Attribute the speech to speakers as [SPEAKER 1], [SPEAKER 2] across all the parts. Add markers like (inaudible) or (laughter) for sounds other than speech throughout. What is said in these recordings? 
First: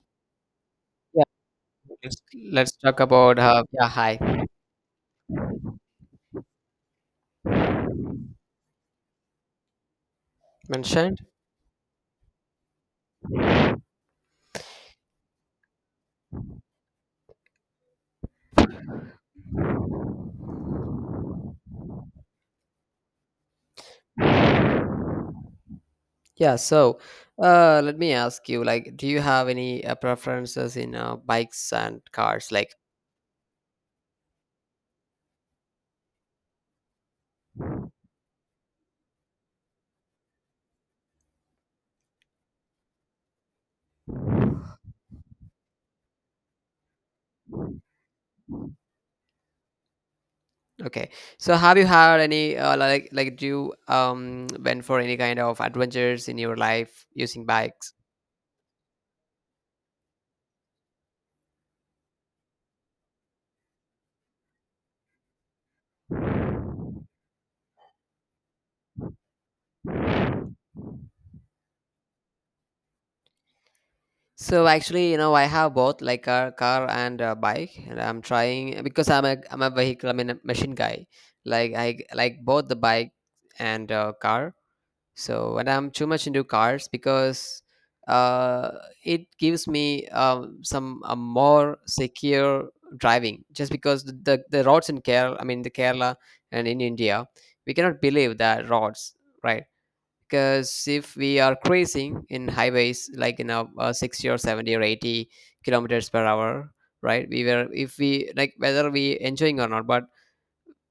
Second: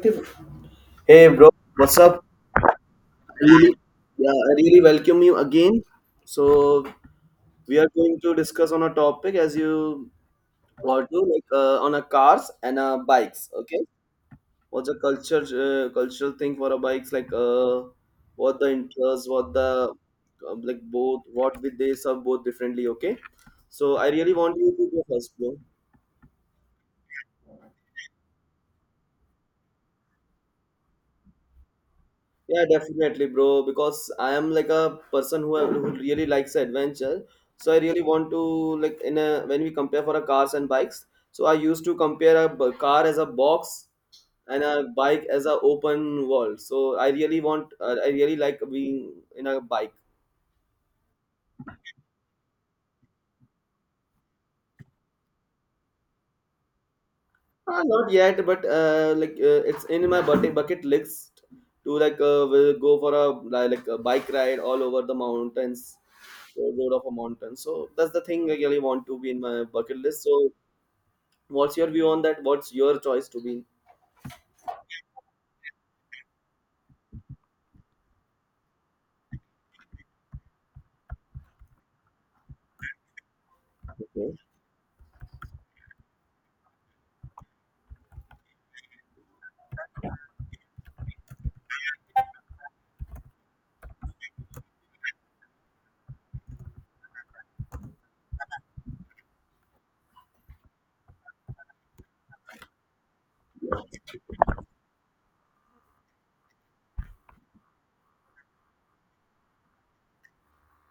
[SPEAKER 1] Active.
[SPEAKER 2] Yeah,
[SPEAKER 1] Hey bro, what's
[SPEAKER 2] let's
[SPEAKER 1] up?
[SPEAKER 2] let's talk about
[SPEAKER 1] I really,
[SPEAKER 2] yeah,
[SPEAKER 1] yeah,
[SPEAKER 2] hi
[SPEAKER 1] I really welcome you again. So we are going to discuss on a topic as you want
[SPEAKER 2] mentioned.
[SPEAKER 1] to, like on a cars and bikes. Okay, what's the culture cultural thing for a bikes? Like what the interest, what the like both, what with they serve both differently. Okay, so I really want you to go first, bro.
[SPEAKER 2] Yeah, so Let me ask you, like, do you have any preferences in bikes and cars?
[SPEAKER 1] Yeah,
[SPEAKER 2] Like,
[SPEAKER 1] definitely, bro. Because I am like a person who really likes adventure. So I really want to like in a when we compare for a cars and bikes. So I used to compare a car as a box and a bike as a open world. So I really like being in a bike.
[SPEAKER 2] okay, so have you had any do you went for any kind of adventures in your life using bikes?
[SPEAKER 1] Not yet, but like it's in my bucket list to like will go for a like a bike ride all over the mountains road of a mountain. So that's the thing I really want to be in my bucket list. So what's your view on that? What's your choice to be in?
[SPEAKER 2] So actually, you know, I have both like car and bike, and I'm trying because I'm a vehicle, I'm a machine guy. Like I like both the bike and
[SPEAKER 1] Okay.
[SPEAKER 2] car. So, and I'm too much into cars because uh, it gives me some a more secure driving. Just because the roads in Kerala, I mean the Kerala and in India, we cannot believe the roads, right? Because if we are cruising in highways like in a, 60 or 70 or 80 kilometers per hour, right? We were if we like whether we enjoying or not, but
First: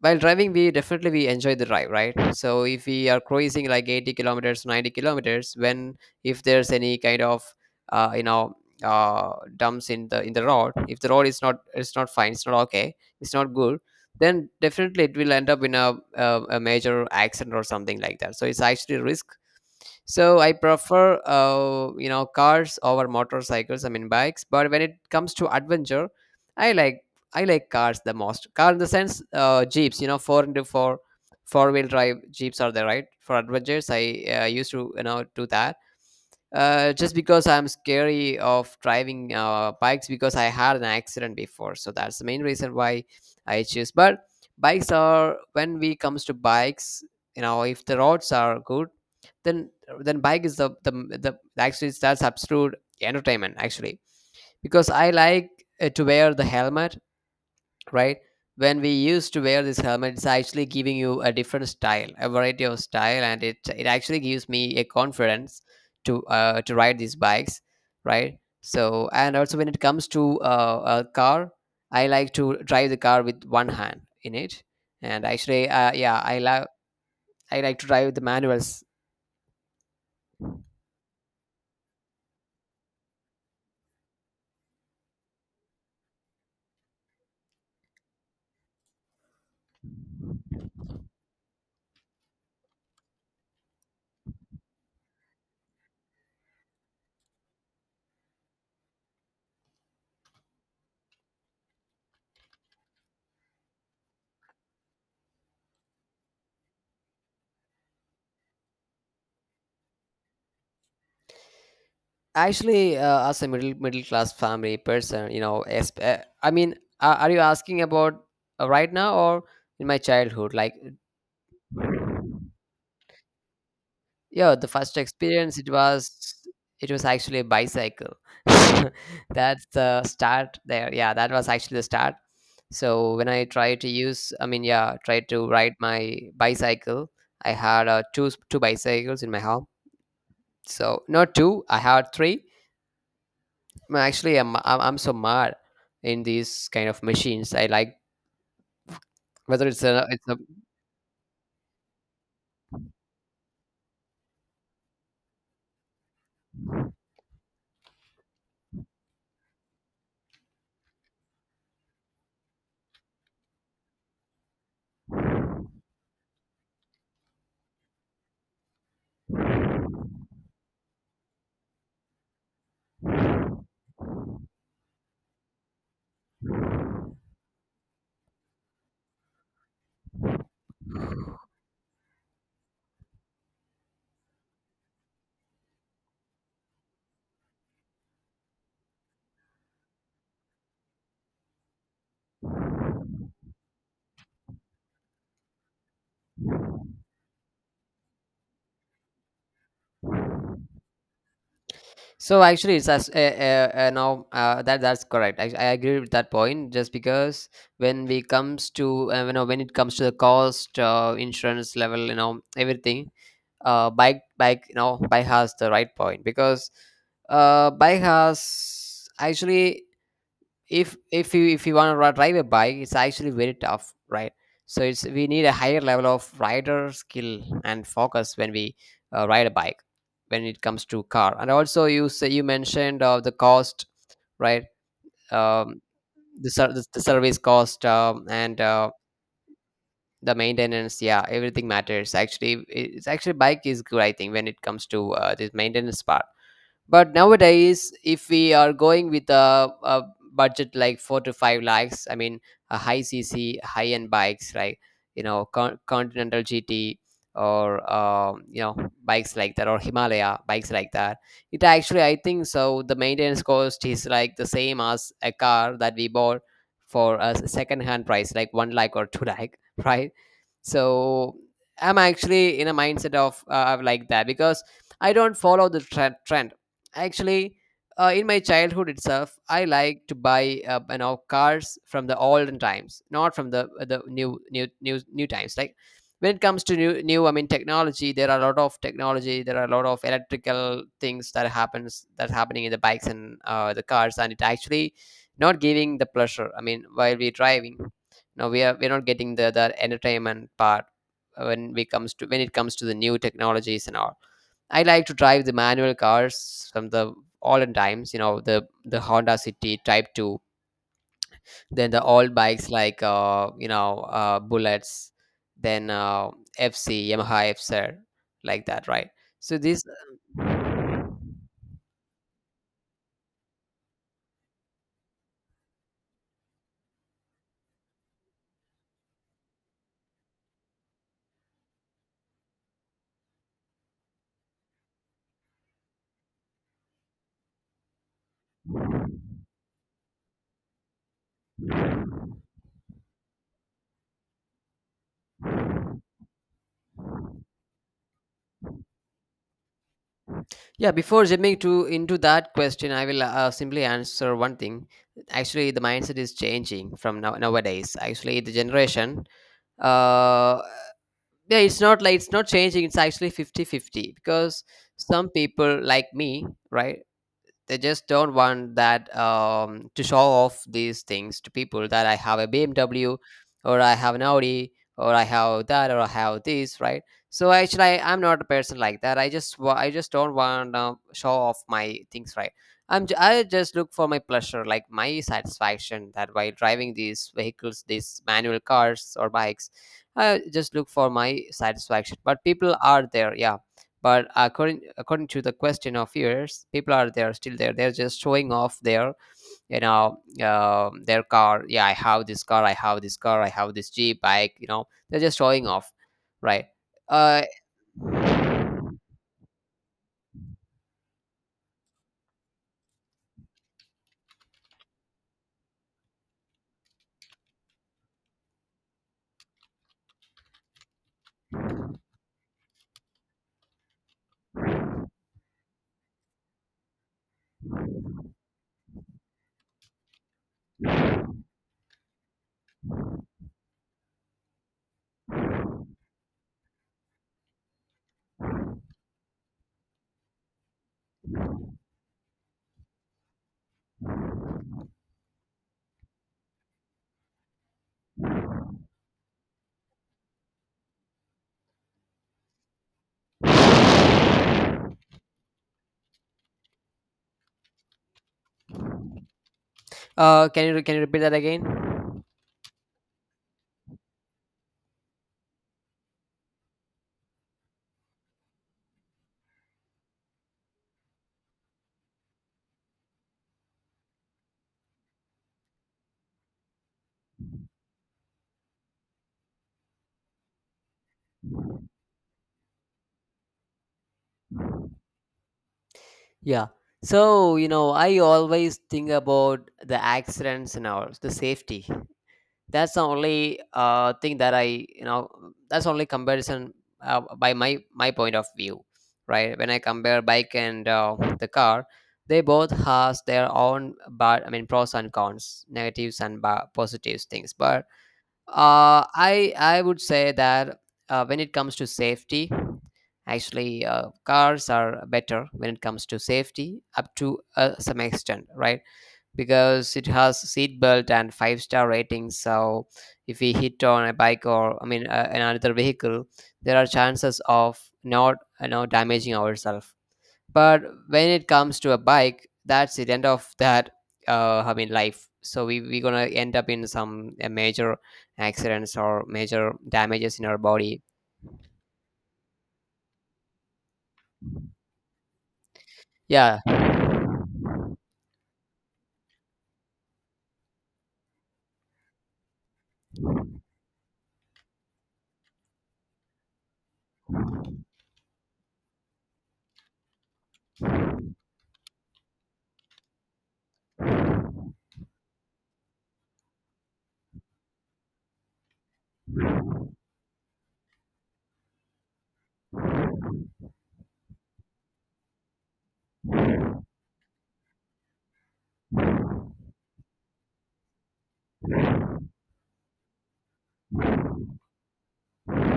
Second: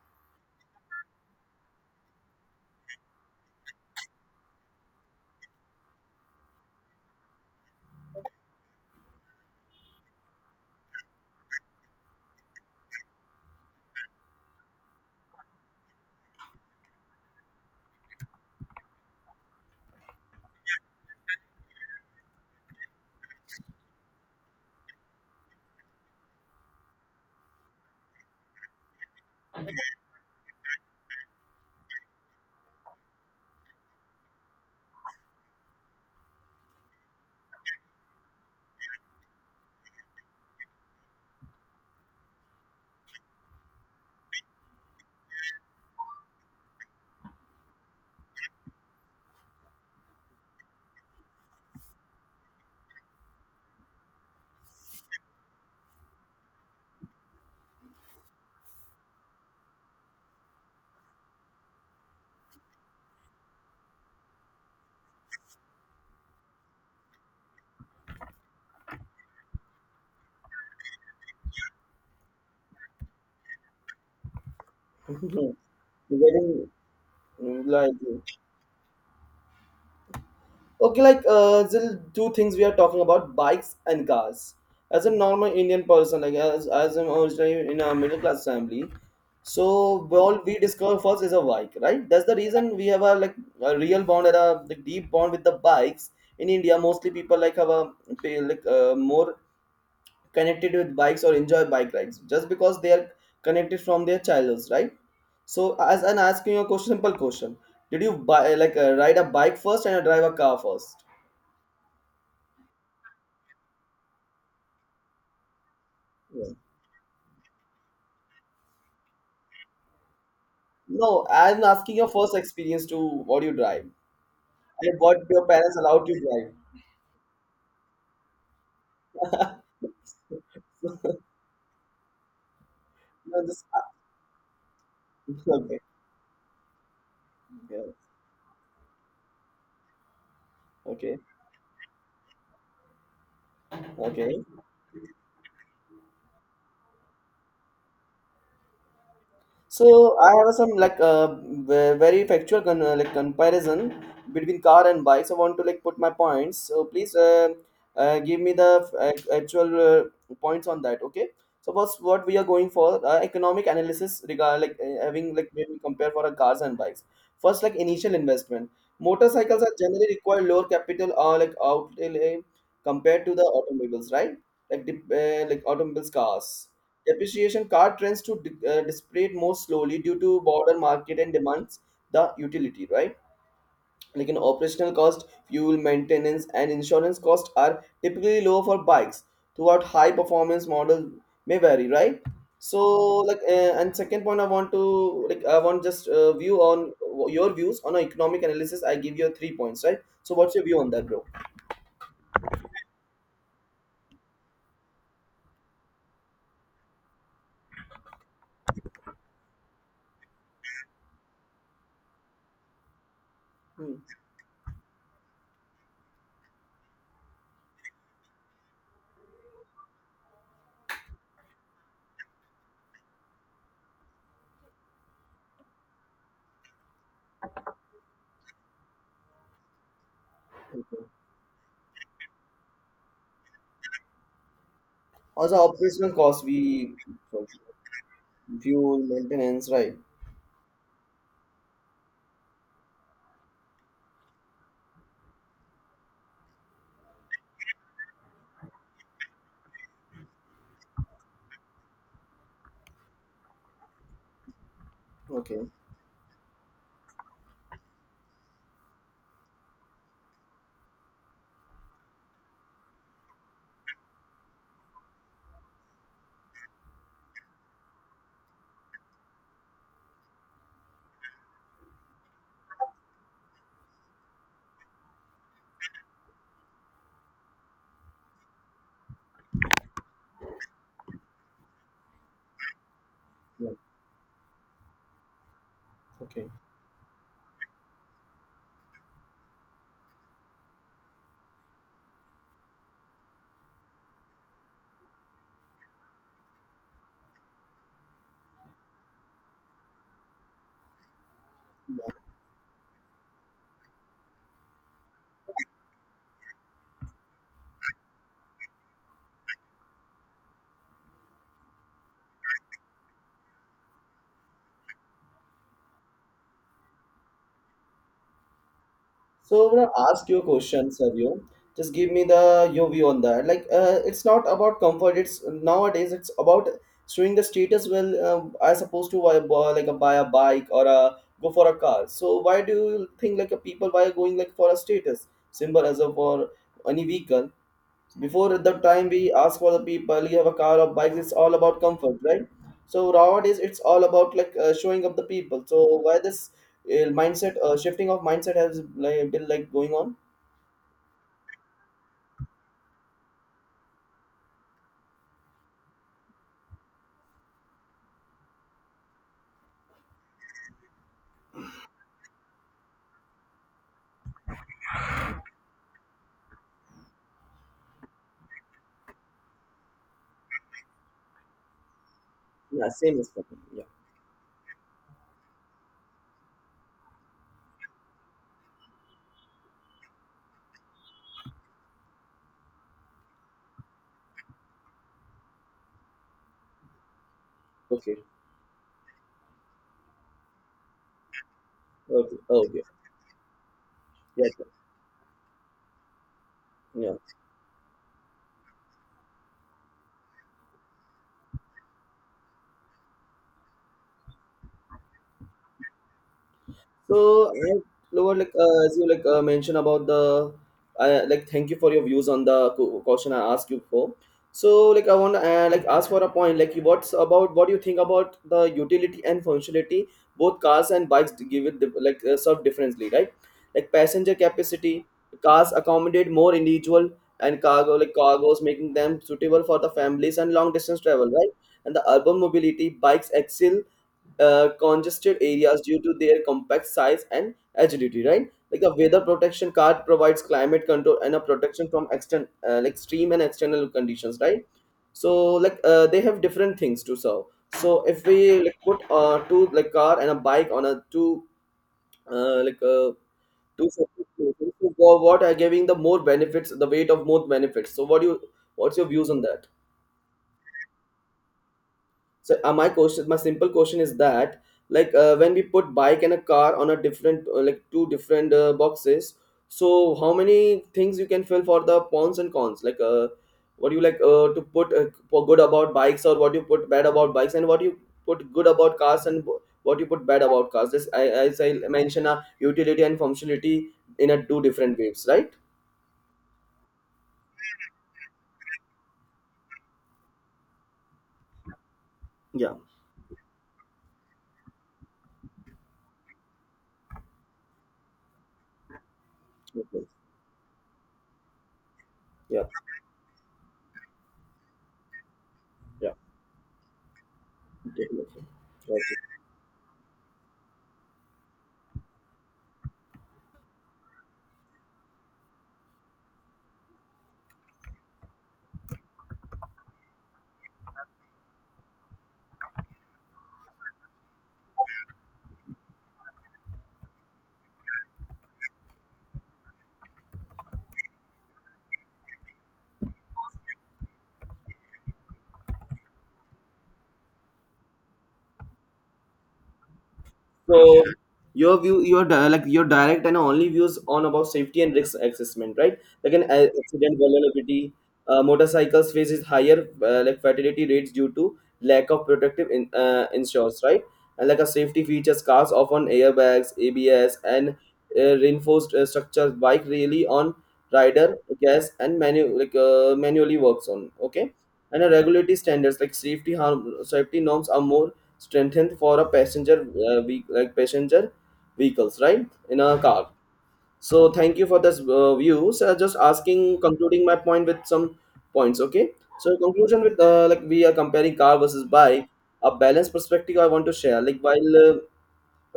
[SPEAKER 2] while driving we definitely we enjoy the drive, right? So if we are cruising like 80 kilometers, 90 kilometers, when if there's any kind of uh, you know dumps in the road, if the road is not, it's not fine, it's not okay, it's not good, then definitely it will end up in a major accident or something like that, so it's actually risk. So I prefer, you know, cars over motorcycles. I mean, bikes. But when it comes to adventure, I like I like cars the most. Car in the sense, jeeps. You know, four into four, four wheel drive jeeps are there, right? For adventures, I used to you know do that, just because I'm scary of driving bikes because I had an accident before, so that's the main reason why I choose. But bikes are when we comes to bikes, you know, if the roads are good, then then bike is the actually that's absolute entertainment actually because I like to wear the helmet, right? When we used to wear this helmet, it's actually giving you a different style, a variety of style, and it actually gives me a confidence to ride these bikes, right? So and also when it comes to a car, I like to drive the car with one hand in it, and
[SPEAKER 1] (laughs)
[SPEAKER 2] actually, yeah, I love.
[SPEAKER 1] Getting,
[SPEAKER 2] I like to
[SPEAKER 1] like
[SPEAKER 2] drive the manuals.
[SPEAKER 1] okay, like the two things we are talking about: bikes and cars. As a normal Indian person, like as I'm originally in a middle class family, so all we discover first is a bike, right? That's the reason we have a like a real bond and a like, deep bond with the bikes in India. Mostly people like have a pay like more connected with bikes or enjoy bike rides just because they are connected from their childhoods, right? So as I'm asking you a question, simple question, did you buy like ride a bike first and drive a car first?
[SPEAKER 2] Actually, as a middle class family person, you know,
[SPEAKER 1] Yeah.
[SPEAKER 2] are you asking about right now or in my childhood, like?
[SPEAKER 1] No, I'm asking your first experience to what you drive
[SPEAKER 2] Yeah, the
[SPEAKER 1] and
[SPEAKER 2] first
[SPEAKER 1] what your
[SPEAKER 2] experience it
[SPEAKER 1] parents allowed you
[SPEAKER 2] was,
[SPEAKER 1] drive.
[SPEAKER 2] it was actually a bicycle. (laughs) That's
[SPEAKER 1] (laughs) No,
[SPEAKER 2] the start there. Yeah, that was actually the start. So when I
[SPEAKER 1] this,
[SPEAKER 2] tried to use, I mean, yeah, tried to ride
[SPEAKER 1] okay.
[SPEAKER 2] my bicycle. I
[SPEAKER 1] Yeah.
[SPEAKER 2] had two, bicycles in my home. So
[SPEAKER 1] Okay.
[SPEAKER 2] not two, I had three. I'm Actually,
[SPEAKER 1] Okay.
[SPEAKER 2] I'm so mad in these kind of machines. I like whether it's a
[SPEAKER 1] So
[SPEAKER 2] it's
[SPEAKER 1] I
[SPEAKER 2] a
[SPEAKER 1] have some like very factual like comparison between car and bike. So I want to like put my points. So please give me the actual points on that. Okay. So first, what we are going for economic analysis regard like having like when we compare for our cars and bikes. First, like initial investment. Motorcycles are generally require lower capital or like outlay compared to the automobiles, right? Like the like automobiles, cars. Depreciation car trends to depreciate more slowly due to broader market and demands the utility, right? Like an operational cost, fuel, maintenance, and insurance costs are typically lower for bikes. Throughout high performance models may vary, right? So, like, and second point, I want just view on your views on an economic analysis. I give you three points, right? So, what's your view on that, bro?
[SPEAKER 2] so actually, it's as now that that's correct. I agree with that point. Just because when we comes to you know when it comes to the cost, insurance level, you know everything, uh,
[SPEAKER 1] Hmm.
[SPEAKER 2] bike bike you know bike has the right point because bike has actually if you want to drive a bike, it's actually very tough, right? So it's we need a higher level of rider skill and focus when we ride a bike when it comes to
[SPEAKER 1] Okay.
[SPEAKER 2] car and also you say you mentioned the cost, right?
[SPEAKER 1] Also,
[SPEAKER 2] um,
[SPEAKER 1] operational cost
[SPEAKER 2] the, ser- the,
[SPEAKER 1] we
[SPEAKER 2] the service cost, and
[SPEAKER 1] fuel maintenance, right?
[SPEAKER 2] the maintenance, yeah, everything matters actually. It's actually bike is good, I think when it comes to this maintenance part. But nowadays if we are going with a budget like four to five lakhs, I mean a high cc high end bikes like you know
[SPEAKER 1] Okay.
[SPEAKER 2] Continental gt or you know bikes like that or himalaya bikes like that, it actually I think so the maintenance cost is like the same as a car that we bought for a second hand price like one lakh or two lakh. (laughs) Right? So I'm actually in a mindset of like that because I don't follow the trend. Actually, in my childhood itself, I like to buy you know cars from the olden times, not from
[SPEAKER 1] Yeah.
[SPEAKER 2] the new times. Like when it
[SPEAKER 1] Okay.
[SPEAKER 2] comes to new, I mean technology, there are a lot of technology. There are a lot of electrical things that happens that happening in the bikes and the cars, and it actually not giving the pleasure. I mean, while we're driving, now we are we're not getting the entertainment part when it comes to the new technologies and all. I like to drive the manual cars from the olden times, you know, the Honda City Type 2, then the old bikes like Bullets, then FC, Yamaha FCR, like that, right? So
[SPEAKER 1] So I'm
[SPEAKER 2] this
[SPEAKER 1] gonna ask you a question, Savio. Just give me the your view on that. Like, it's not about comfort. It's nowadays. It's about showing the status. Well, I supposed to buy a bike or a go for a car. So why do you think like a people why are going like for a status symbol as a for any vehicle? Before the time we ask for the people, you have a car or bikes, it's all about comfort, right? So nowadays it's all about like showing up the people, so why this mindset, shifting of mindset has like, been like going on?
[SPEAKER 2] yeah, before jumping to into that question, I will simply answer one thing. Actually, the mindset is changing from now nowadays. Actually, the generation, uh, yeah it's not like it's not changing, it's actually 50-50 because some people like me, right, they just don't want that to show off these things to people that I have a
[SPEAKER 1] Yeah,
[SPEAKER 2] BMW
[SPEAKER 1] same as Papa.
[SPEAKER 2] or I have an Audi or I have that or I have this, right? So actually, I, I'm not a person like that. I just don't want to show off my things, right? I just look for my pleasure, like my satisfaction that while driving these vehicles,
[SPEAKER 1] Yeah. Okay.
[SPEAKER 2] these manual cars or bikes, I just look for my satisfaction.
[SPEAKER 1] Okay.
[SPEAKER 2] But people
[SPEAKER 1] Okay.
[SPEAKER 2] are there, yeah, but
[SPEAKER 1] Yeah, sure.
[SPEAKER 2] according to the question of yours, people are
[SPEAKER 1] Yeah.
[SPEAKER 2] there still there. They're just showing off their, you know, their car. Yeah, I have this car. I have this car. I have this jeep bike. You know, they're just showing off, right? Uh,
[SPEAKER 1] So, lower, like as you like mentioned about the, I like thank you for your views on the question I asked you for. So, like I want to like ask for a point. Like, what do you think about the utility and functionality both cars and bikes give it like serve differently, right? Like passenger capacity, cars accommodate more individual and cargo like cargos, making them suitable for the families and long distance travel, right? And the urban mobility, bikes excel congested areas due to their compact size and agility, right? Like a weather protection card provides climate control and a protection from extern like extreme and external conditions, right? So like they have different things to serve. So if we like put two like car and a bike on a two like two separate places, so what are giving the more benefits, the weight of more benefits, so what's your views on that?
[SPEAKER 2] can you repeat that again?
[SPEAKER 1] So my simple question is that, like, when we put bike and a car on a different, like, two different boxes, so how many things you can fill for the pros and cons? Like, what do you like to put for good about bikes, or what you put bad about bikes, and what you put good about cars, and what you put bad about cars? As I mentioned, utility and functionality in a two different waves, right?
[SPEAKER 2] Yeah. So, you know, I always think about the accidents and all, the safety.
[SPEAKER 1] Yeah.
[SPEAKER 2] That's the only thing that I you know that's only comparison by my point of view, right? When I
[SPEAKER 1] Okay.
[SPEAKER 2] compare bike and the car, they
[SPEAKER 1] Yeah.
[SPEAKER 2] both has their own but I mean pros and cons,
[SPEAKER 1] Yeah.
[SPEAKER 2] negatives and positives things but
[SPEAKER 1] Definitely.
[SPEAKER 2] I would say that when it comes to safety, actually, cars are better when it comes to safety up to some extent, right? Because it has seat belt and five-star ratings. So if we hit on a bike or I mean another vehicle, there are chances of not, you know, damaging ourselves. But when it comes to a bike, that's the end of that. I mean life. So we gonna end up in some major accidents or major damages in our
[SPEAKER 1] So
[SPEAKER 2] body.
[SPEAKER 1] your view, your like your direct and only views on about safety and risk assessment, right? Like an
[SPEAKER 2] Yeah.
[SPEAKER 1] accident vulnerability, motorcycles faces higher like fatality rates due to lack of protective insurance, right? And like a safety features, cars often airbags, ABS, and reinforced structures. Bike really on rider gas and manually works on. Okay, and a regulatory standards like safety norms are more strengthened for a like passenger vehicles, right, in a car. So thank you for this view, so just asking concluding my point with some points. Okay, so conclusion with like we are comparing car versus bike, a balanced perspective I want to share like while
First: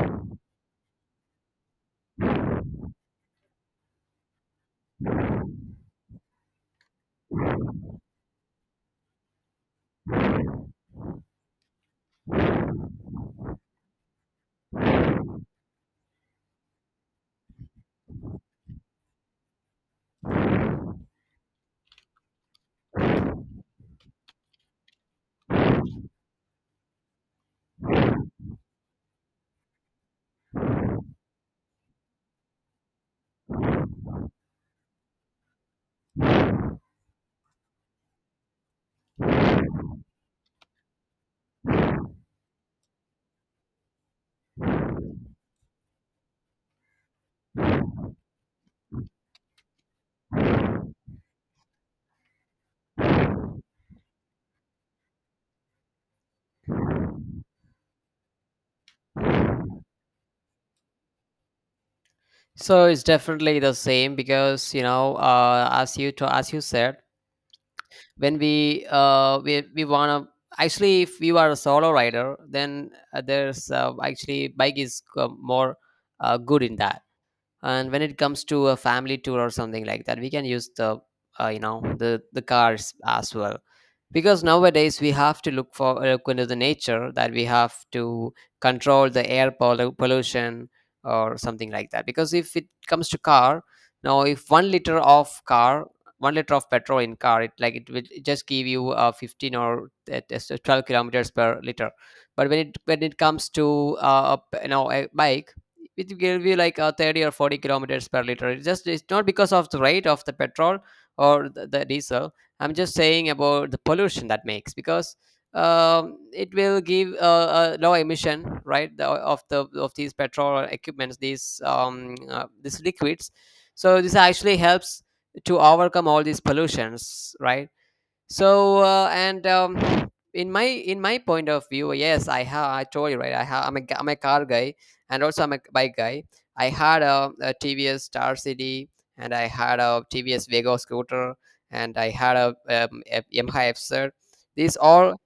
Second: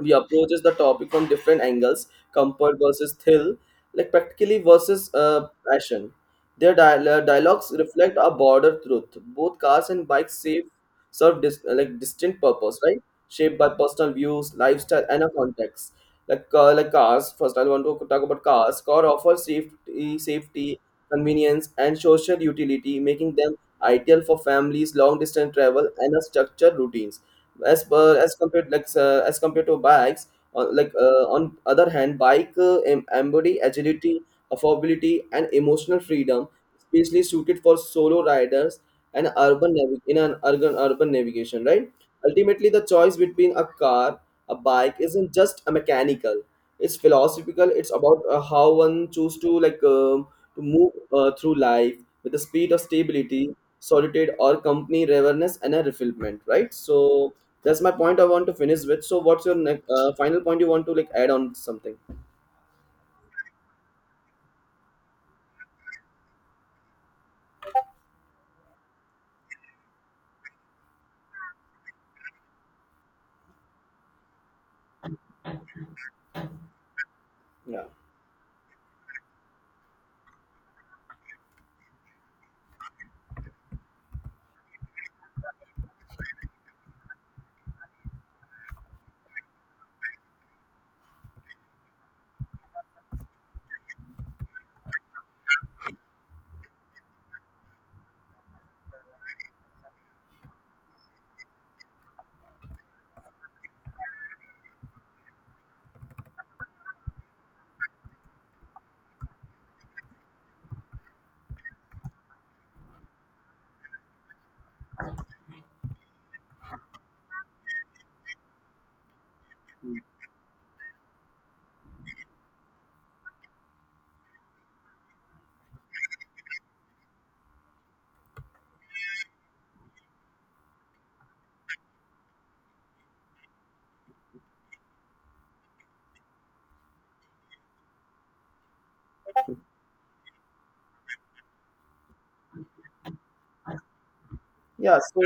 [SPEAKER 1] he approaches the topic from different angles: comfort versus thrill, like practically versus passion. Their dialogues reflect a broader truth. Both cars and bikes serve like distinct purpose, right? Shaped by personal views, lifestyle, and a context. Like like cars, first I want to talk about cars. Car offers safety, convenience, and social utility, making them ideal for families, long distance travel, and a structured routines as per as compared to bikes. On other hand, bike embody agility, affordability, and emotional freedom, especially suited for solo riders and urban in an urban navigation, right? Ultimately the choice between a car, a bike isn't just a mechanical, it's philosophical. It's about how one choose to like to move through life with the speed of stability, solitude or company, awareness and a refillment, right? So that's my point I want to finish with. So what's your final point you want to like add on something?
[SPEAKER 2] So it's definitely the same because, you know, as you said, when we wanna actually if you are a solo rider, then there's actually bike is more good in that.
[SPEAKER 1] Yeah,
[SPEAKER 2] And when it comes to a family tour or something like that, we can use the you know the cars as well, because nowadays we have to look for look into the nature, that we have to control the air pollution or something like that, because if it comes to car, now if 1 liter of petrol in car, it like it will just give you 15 or 12 kilometers per liter. But when it comes to you know a bike, it will be like 30 or 40 kilometers per liter. It's just it's not because of the rate of the petrol or the diesel. I'm just saying about the pollution that makes because it will give a low emission, right, of the of these petrol equipments, these liquids. So this actually helps to overcome all these pollutions, right? So and in my point of view, yes, I told you, right, I have I'm a, g- I'm a car guy and also I'm a bike guy. I had a TVS star city, and I had a TVS vega scooter, and I had a yamaha FZ. These
[SPEAKER 1] yeah,
[SPEAKER 2] all
[SPEAKER 1] so.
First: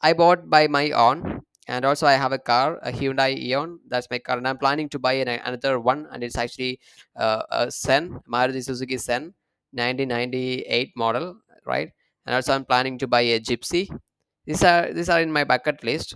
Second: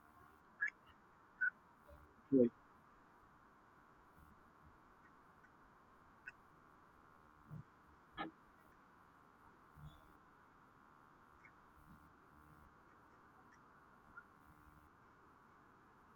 [SPEAKER 2] I bought by my own, and also I have a car, a Hyundai Eon. That's my car, and I'm planning to buy another one, and it's actually a Sen Maruti Suzuki Sen, 1998 model, right? And also I'm planning to buy a Gypsy. These are in my bucket list,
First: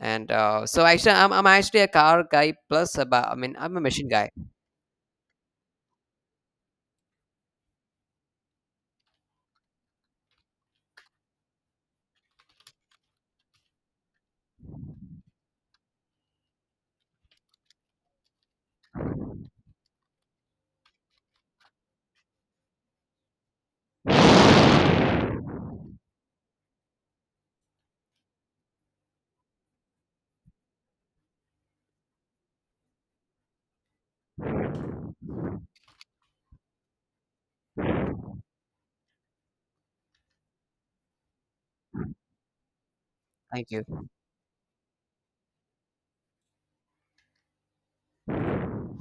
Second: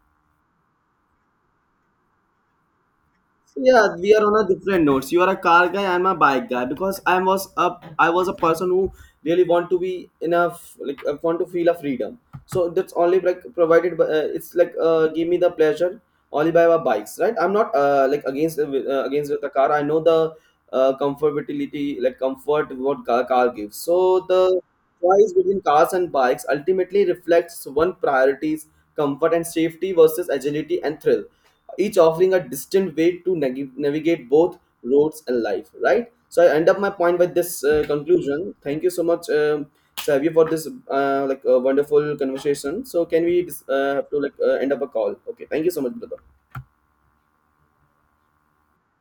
[SPEAKER 2] and so actually I'm actually a car guy plus I mean I'm a
[SPEAKER 1] Yeah,
[SPEAKER 2] machine
[SPEAKER 1] we are
[SPEAKER 2] guy.
[SPEAKER 1] on a different notes. You are a car guy, I'm a bike guy because I was a person who really want to be enough like want to feel a freedom. So that's only like provided by it's like give me the pleasure only by our bikes, right? I'm not like against the car. I know the comfortability like comfort what car gives. So the choice between cars and bikes ultimately reflects one priorities, comfort and safety versus agility and thrill, each offering a distinct way to navigate both roads and life, right? So I end up my point with this conclusion. Thank you so much, Savio, for this like wonderful conversation. So can we
[SPEAKER 2] Thank you.
[SPEAKER 1] have to like end up a call. Okay, thank you so much brother.